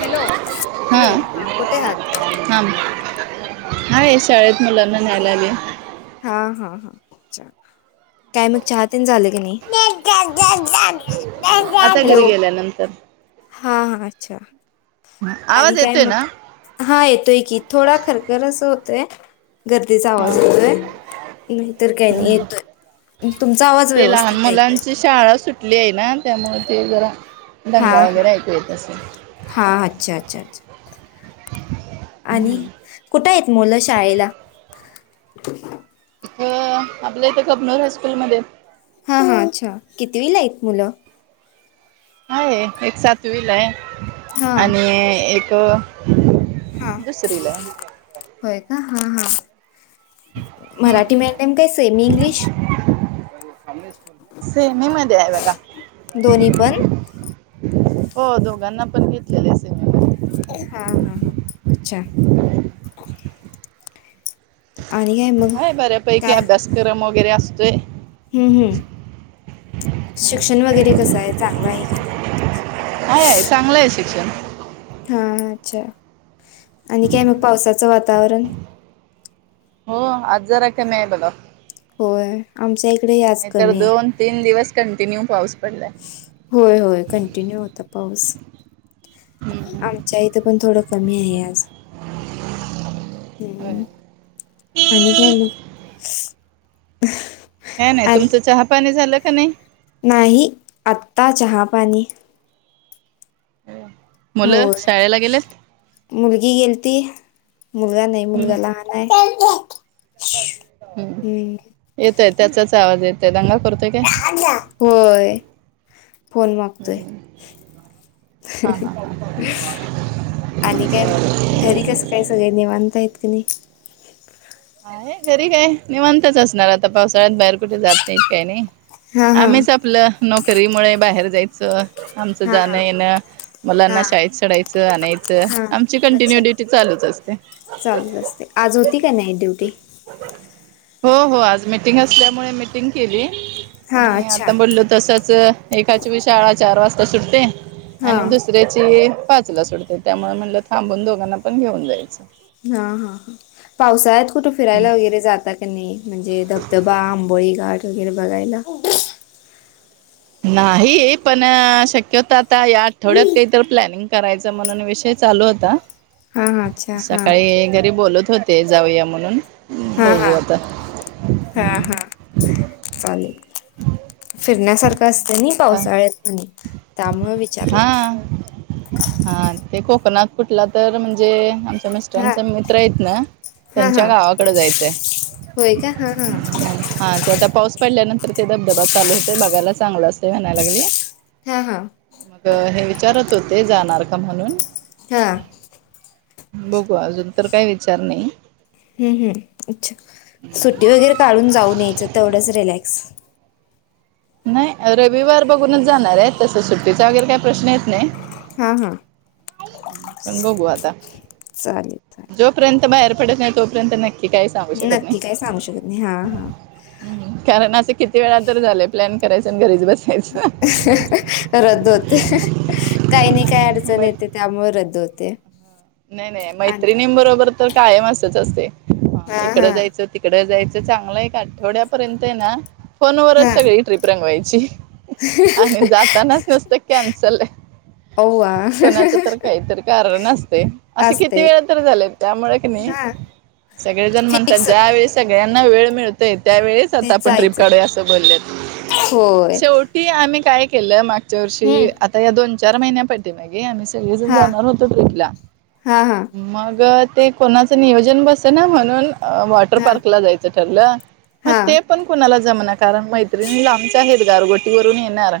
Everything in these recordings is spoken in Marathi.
हॅलो हॅलो हा कोठे आहात? हाय शाळेत मुलांना न्यायला आले. हा, हा, हा, चल. काय मग चहा न ते झालं की नाही? आता घरी हॅलो गेल्या नंतर. हा, हा अच्छा. आणि आवाज काय येतोय ना मग हा येतोय की थोडा खरखर अस होतय. गर्दीचा हा आवाज येतोय. नाहीतर काही नाही हम्म येतोय. तुमचा आवाज ते लहान व्यवस्थित ऐकू मुलांची येतोय. शाळा सुटली आहे ना त्यामुळे ते जरा हा दंगा हा वगैरे ऐकू येत असेल. हा अच्छा अच्छा अच्छा [unintelligible] आणि कुठं येत मुलं शाळेला? अ आपलं इथं कपनूर हॉस्पुलमध्ये. हा हा अच्छा कितविला आहेत मूल? आहे एक सातवीला आहे हा आणि एक हा दुसरी ला आहे. होय का हा हा मराठी हम्म मिडीयम काय सेम इंग्लिश? सेमी मध्ये आहे बघा. दोन्ही पण हो दोघांना पण घेतलेले सेम. हा हा हा अच्छा. आणि काय मग हय बऱ्यापैकी काय अभ्यासक्रम वगैरे असतोय. हम्म हम्म शिक्षण वगैरे कसं आहे चांगल आहे क नाही? हय आहे चांगलं आहे शिक्षण. हा अच्छा आणि काय मग पावसाचं वातावरण. हो आज जरा कमी हाय बघा. होय आमचा एक.. नाहीतर दोन तीन दिवस कंटिन्यू पाऊस. पडलाय होय होय कंटिन्यू होता पाऊस. हम्म आमच्या इथं पण थोडं कमी आहे आज. होय. हम्म आणि. [unintelligible] काय नाही आणि तुमचं चहापाणी झालं का नाही? नाही आत्ता चहा पाणी? हो मुलं शाळेला गेलेत मुलगी गेलती. मुलगा नाही हम्म मुलगा लहान आहे. हम् येतोय त्याचाच आवाज येतोय अंगा होय फोन मागतोय. हम्म हा हा ह. आणि काय घरी कसं काय सगळ निवांत आहेत कीं नाहीं? घरी काय नि म्हणतच असणार आता पावसाळ्यात बाहेर कुठे जात नाहीत काय नाही. हा हा आम्हीच आपलं नोकरी मु ळ बाहेर जायचं आमच हा जाणं हा येणं.. हा मुलांना शाळेत सडायचं आणायचं हा आमची कंटिन्यू अच्छा ड्युटी चालूच असते. चालूच असते आज होती का नाही ड्युटी? हो हो आज मिीटिंग असल्यामुळे मिीटिंग केली हा आणि अच्छा आता बोललो तसंच... एकाची मी शाळा चार वाजता सुटते हा आणि दुसऱ्याची.. पाचला सुटते त्यामुळे म्हणलं थांबून दोघांना पण घेऊन जायचं. हा हा ह पावसाळ्यात कुठं फिरायला वगैरे जाता की नाही? म्हणजे धबधबा आंबोळी घाठ वगैरे बघायला. नाही पण शक्यत आता या आठवड्यात काहीत प्लॅनिंग करायचं म्हणून विशेष.. चालू होता हा हा अच्छा हा सकाळी घरी बोलत होते जाऊया म्हणून.. हा हा बघू आता हा हा चालेल. ह. फिरण्यासारखं. कसनी पावसाळत म्हणे त्यामुळे विचारले. हा. हा ते कोकणात कुठला तर म्हणजे.. हा मिस्टरांचा मित्र आहेत ना हा त्यांच्या हा गावाकडे जायचंय. होय का हा हा हा ते आता पाऊस पडल्यानंतर ते धबधबा चालू होतय बघायला चांगला असतय म्हणायलागली. हा हा हे विचारत होते जाणार का म्हणून. हा. बघू अजून तर काय विचार नाही. हम्म हम्म अच्छा सुट्टी वगैरे काढून जाऊन यायचं तेवढंच रिलॅक्स. नाही रविवार बघूनच जाणार आहे तसं सुट्टीचा वगैरे काही प्रश्न येत नाही. हा हा. पण बघू आता. चालेल चालेल जोपर्यंत बाहेर पडतच नाही तोपर्यंत नक्की.. कि काही सांगू शकत नाही नक्की काय सांगू शकत नाही हा कारण आधी.. किती वेळा तर झाय प्लॅन करायचय घरी बस रद्द होते, काही नाही काही अडचण मग येते त्यामुळे, रद्द होते. नाही नाही आणि मैत्रिणीं बरोबर तर कायम असच असते, हा इकडं हा जायचं तिकड जायचं. चांगलं एक आठवड्यापर्यंत आहे, ना फोनवरच हा सगळी ट्रिप रंगवायची, आणि जातानाच नसतं कीनसल, ओवा कोणाच तर काहीतरी कारण असते. असं किती असते वेळा तर झाले, त्यामु क नाही हा सगळे जण म्हणतात फिक्स ज्या वेळी सगळे, त्यांना वेळ मिळतय, त्यावेळेच ते आता आपण ट्र्रीप जायचं काढूया असं बोललेत, होय शेवटी आम्ही काय केलंग, पुच्या वर्षी हम्म आता या दोन चार महिन्या पाटी मा गे, आम्ही सगळेजण हा जाणार होतो ट्रिपला, हा हा मग ते कोणाचं नियोजन बस ना म्हणून, वॉटर हा पार्कला जायचं ठरलं मग हा ते पण कुणाला... जमना कारण मैत्रिणी लांबच्या आहेत गारगोटी वून येणार..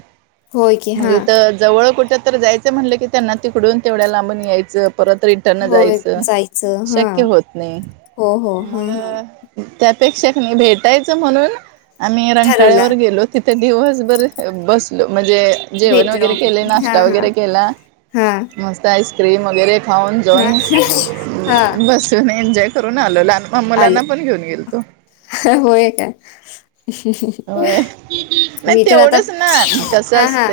होय की हा म्हगे तर जवळ कुठ तर जायचं म्हटलं की त्यांना तिकडून तेवढ्या लांबून यायचं. परत रिटर्न होय जायचं जायचं हा शक्य होत नाही हो हो मग हा हा त्यात. अेक्षक नाही भेटायच म्हणून आम्ही रांकाळ्या वं ठरवला र गेलो तिथ ते दिवसभर बसलो. म्हणजे जेवण भेटलो वगैरे केले हा नाश्ता हा वगैरे केला हा मस्त आईस्क्रीम वगैरे खाऊन हा जाऊन हा बसून एन्जॉय करून आलो. मम्मालांना आलं पण घेऊन गेल तो. होय काय होय नाही मी तर आता तेवढंच ना कसं हा हा असत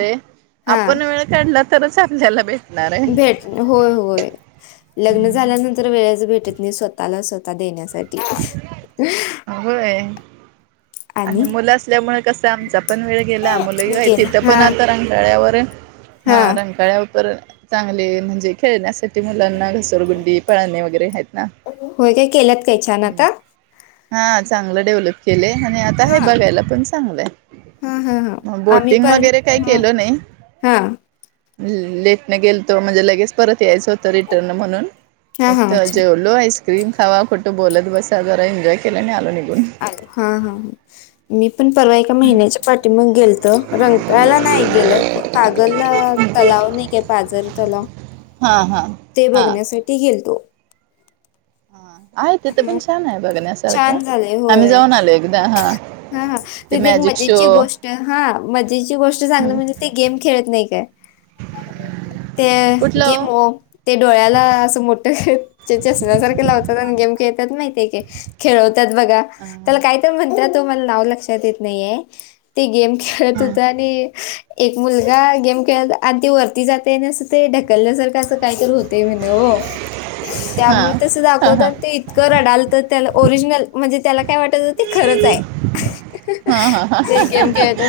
हा आपण वेळ काढला तरच आपल्याला भेट. भेट होय होय लग्न झाल्यानंतर वेळे भेटत नाही स्वतःला स्वतः देण्यासाठी, [unintelligible] होय अ, आणि मुलं असल्यामुळे कस, आमचा पण वेळ गेला मुलंही केला तिथं हा पण आता रंगकाळ्यावर हा रंगकाळ्या वर तर, चांगले म्हणजे, खेळण्यासाठी मुलांना घसोरगुंडी पाळणे वगैरे आहेत. ना होय काय केलंत काही छान आता? हा चांगलं डेव्हलप केलंय, आणि आता हा आहे बघायला पण चांगलंय. हा हा हा आम्ही बोटिंग पण वगैरे काही हा केल नाही, हा लेटने गेल तो म्हणजे लगेच परत येईच होत रिटर्न म्हणून, हा हा फक्त अच्छा जेवलो आईस्क्रीम खावा खोटं बोलत स जरा सा, एनजॉय केला आणि आलो निघून. अ हा हा मी पण परवा एका महिन्याच्या पाठी मग गेल रंगखळ्यात नाही गेलं कागल तलाव नाही, काय पाझर तलाव. हा हा ते हा बघण्यासाठी गेलतो. ह आहे तिथं पण हं छान आहे, बघण्यासारखं छान झालंय आम्ही होय. जाऊन आलो एकदा. हा हा हा ते तिथे एक मॅजिक शो मजेची गोष्ट हा, मजेची गोष्ट सांगण म्हणजे ते गेम खेळत नाही. नाही काय. ते गेम हो ते डोळ्याला असं मोठ, चष्म्यासारखे लावतात आणि गेम खेळ माय खेळवतात बघा हा त्याला काय तर म्हणतात, म नाव लक्षात येत नाही, ते गेम खेळत हा होत आणि एक मुलगा गेम आधी वरती जाते अस, ते ढकलल्यासारखं असं काय होत. ते म्हण हो हा त्यामुळे तसं हा दाखवत, हा आणि ते इतकं रडालतं त्याला ओरिजनल म्हणजे, त्याला काय वाटत ते खरंच आहे हा हा ते गेम खेळत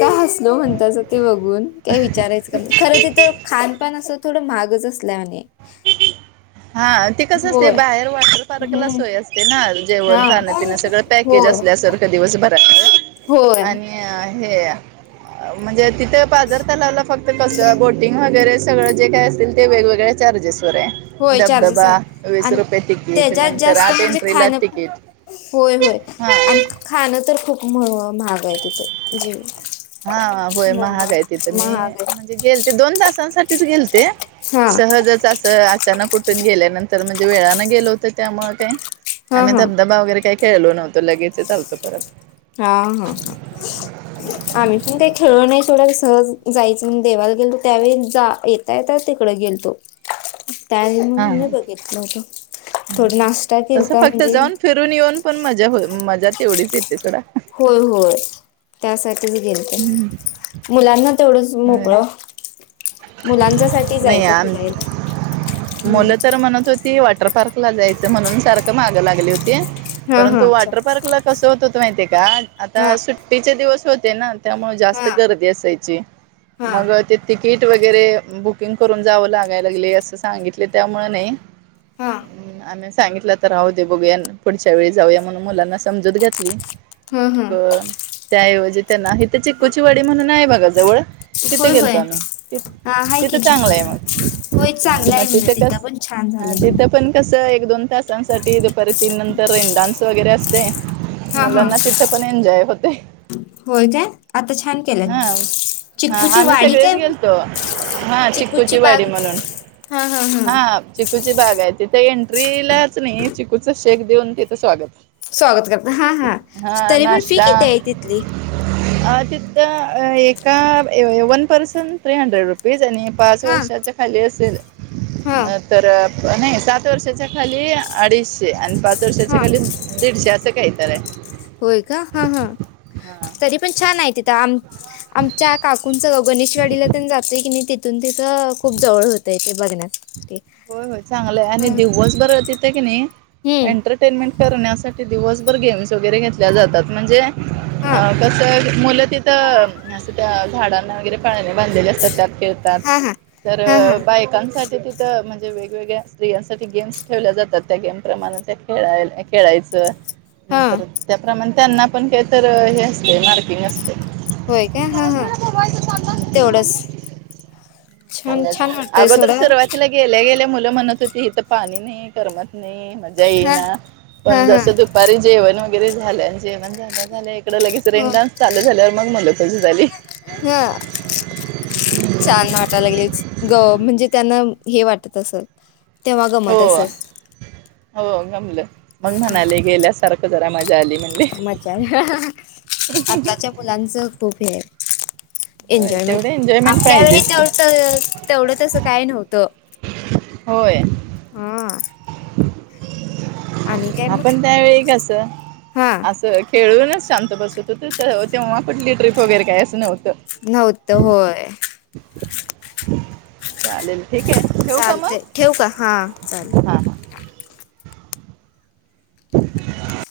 का हसलो म्हणताच ते, बघून काय विचारायचं का खरं तिथं खानपान अस थोडं महागच असल्यावाणी, हा ते कस असते, होय. बाहेर वॉटर पार्कला हम्म सोय असते. ना हा जेवण खाण्यपिन सगळं, पॅकेज होय असल्या सारखं दिवस होय आणि हे म्हणजे तिथं पाजार तलावला फक्त कसं बोटिंग वगैरे सगळं जे, काय असतील ते वेगवेगळे चार्जेस, होय धब चार्जेस धबा आहे वीस आणि रुपय तिकीट त्याच्यात नंतर जास्त आत म्हणजे एंट्रिला खाणं पण तिकीट. होय होय हा आणि खाणं तर खूप महाग आहे तिथं जीव. हा होय महाग तिथं मी महाग आहे म्हणजे गेल ते दोन तासांसाठीच गेल. ते हा सहजच अस अचानक कुठून गेल्यानंतर म्हणजे वेळानें गेलो होत. त्यामुळे काही हा आम्ही हा धबधबा वगैरे काही खेळलो नव्हतो. लगेच चालतो परत. हा प काही खेळ नाही सोडा सहज जायचं म्हण देवाला गेल तो त्यावेळी जा येता येता तिकड गेल तो टायमिंग हा हा नाही बघितलं होतं. थोड नाश्ता तसं केलता फक्त म्हणजे जाऊन फिरून येऊन पण मजा मजा तेवढीच येते सोडा. होय होय त्यासाठीच गेलते हम्म मुलांना, थोडच होय मोकळ, मुलांचसाठी नाही जायचं आम फिरायला हम्, ती वॉटर पार्क ला जायचं, म्हणून सारखं मागं लागली होती. हा परंतु हा अच्छा वॉटर पार्क ला कसं होत, माहितीय का हा आता सुट्टीचे दिवस होते ना. त्यामुळे हा जास्त गर्दी असायची हा मग ते त, तिकीट वगैरे बुकिंग करून जावं लागाय लागली असं सांगितले त्यामु नाही. हा हा आम्ही सांगितलं तर राह दे बघूया पुढच्या वेळी जाऊया म्हणून मुलांना समजूत घातली. हा मग त्याऐवजी त्यांना हथ चिक्कूची वाडी म्हणून आहे बघा जवळ तिथं होय होय गेलतो आम्ही ति हा हाय तिथं की चांगलं आहे चिकू मग होय हा चांगलं मग आहे म्हण तिथं कस पण छान हा झालंय म्हण तिथं पण कस एक दोन तास. ठी दुपारी तीन नंतर रि डान्स वगैरे असते हा मला हा ना तिथे पण एन्जॉय होत. का? होय काय आता छान केलं हा चिक्कूची आम्ही वाडी सगळेच काय? गेलतो हा चिक्कूची चिकूची वाडी बाग म्हणून हा चिकूची बाग आहे तिथे एंट्रीलाच नाही. चिकूचं शेक देऊन तिथं स्वागत हा तरी पण फी नाश्ता किती आहे तिथली त एका one person three hundred rupees आणि पाच हा वर्षाच खाली असेल हा अ तर प नाही सात वर्षाच्या खाली अडीचशे आणि पाच वर्षाच्या हा खाली दीडशे अस असं कायत आहे. होय का हा हा हां तरी पण छान आहे, तिथं आम आमच्या काकू कोण गाव गणेशवाडीला तेन जातय की, नाही तिथून तिथं खूप जवळ होतंय ते बघण्यास. होय होय चांगलंय आणि दिववस तिथे की नाही हम्म एंटरटेनमेंट करण्यासाठी दिवसभर गेम्स वगैरे घेतल्या जातात म्हणजे हा अ कस मुलं तिथं असं त्या झाडांना वगैरे फळने बांधलेले असतात त्यात खेळतात हा हा तर हा हा बायकांसाठी तिथं. त म्हणजे वेगवेगळ्या स्त्रियांसाठी गेम्स ठेवल्या जातात त्या गेमपमा त्या खेळाय खेळायचं. हा नंतर त्याप्रमाणे त्यांना पण हे तर हे असते मार्किंग असतेय. होय काय हा हा मबाय त तेवढंच स [unintelligible] छान छान वाटतंय अगोदर सोडा सुरवातीला गे गल्या गेल्या मुलं म्हणत होती, हित पाणी नाही करमत नाही. मजा येई हा ना हा पण जसं हा दुपारी जेवण वगैरे झालं जेवण झाल्या झाल्या कड लगेच रीग डान्स चालू झाल्यावर मग मुलं खुश झाली. हा छान वाटायलागलयच ग म्हणजे त्यांना हे वाटत असल. तेव्हा हो गमत अससत. हो गमलं मग म्हणाले गेल्यासारखं जरा मजा आली नाय. समाचार अ ह अ ह आताच्या मुलांचं खूप हे हाय. होय एन्जॉयमेंट तेवढे एन्जॉयमेंट आपल्या वेळी पाहिजेच की तेव त तेवढं तसं काय नव्हतं. होय. हा. आणि काय मग आपण त्यावेेळी कस हा असं खेळूनच शांत बसत तर तेव्हा कठली ट्रिप वगैरे काय असं नवतं. नव्हत होय. चालेल ठीक आहे, ठेऊ का चालते मग ठेव का हा चालते हा.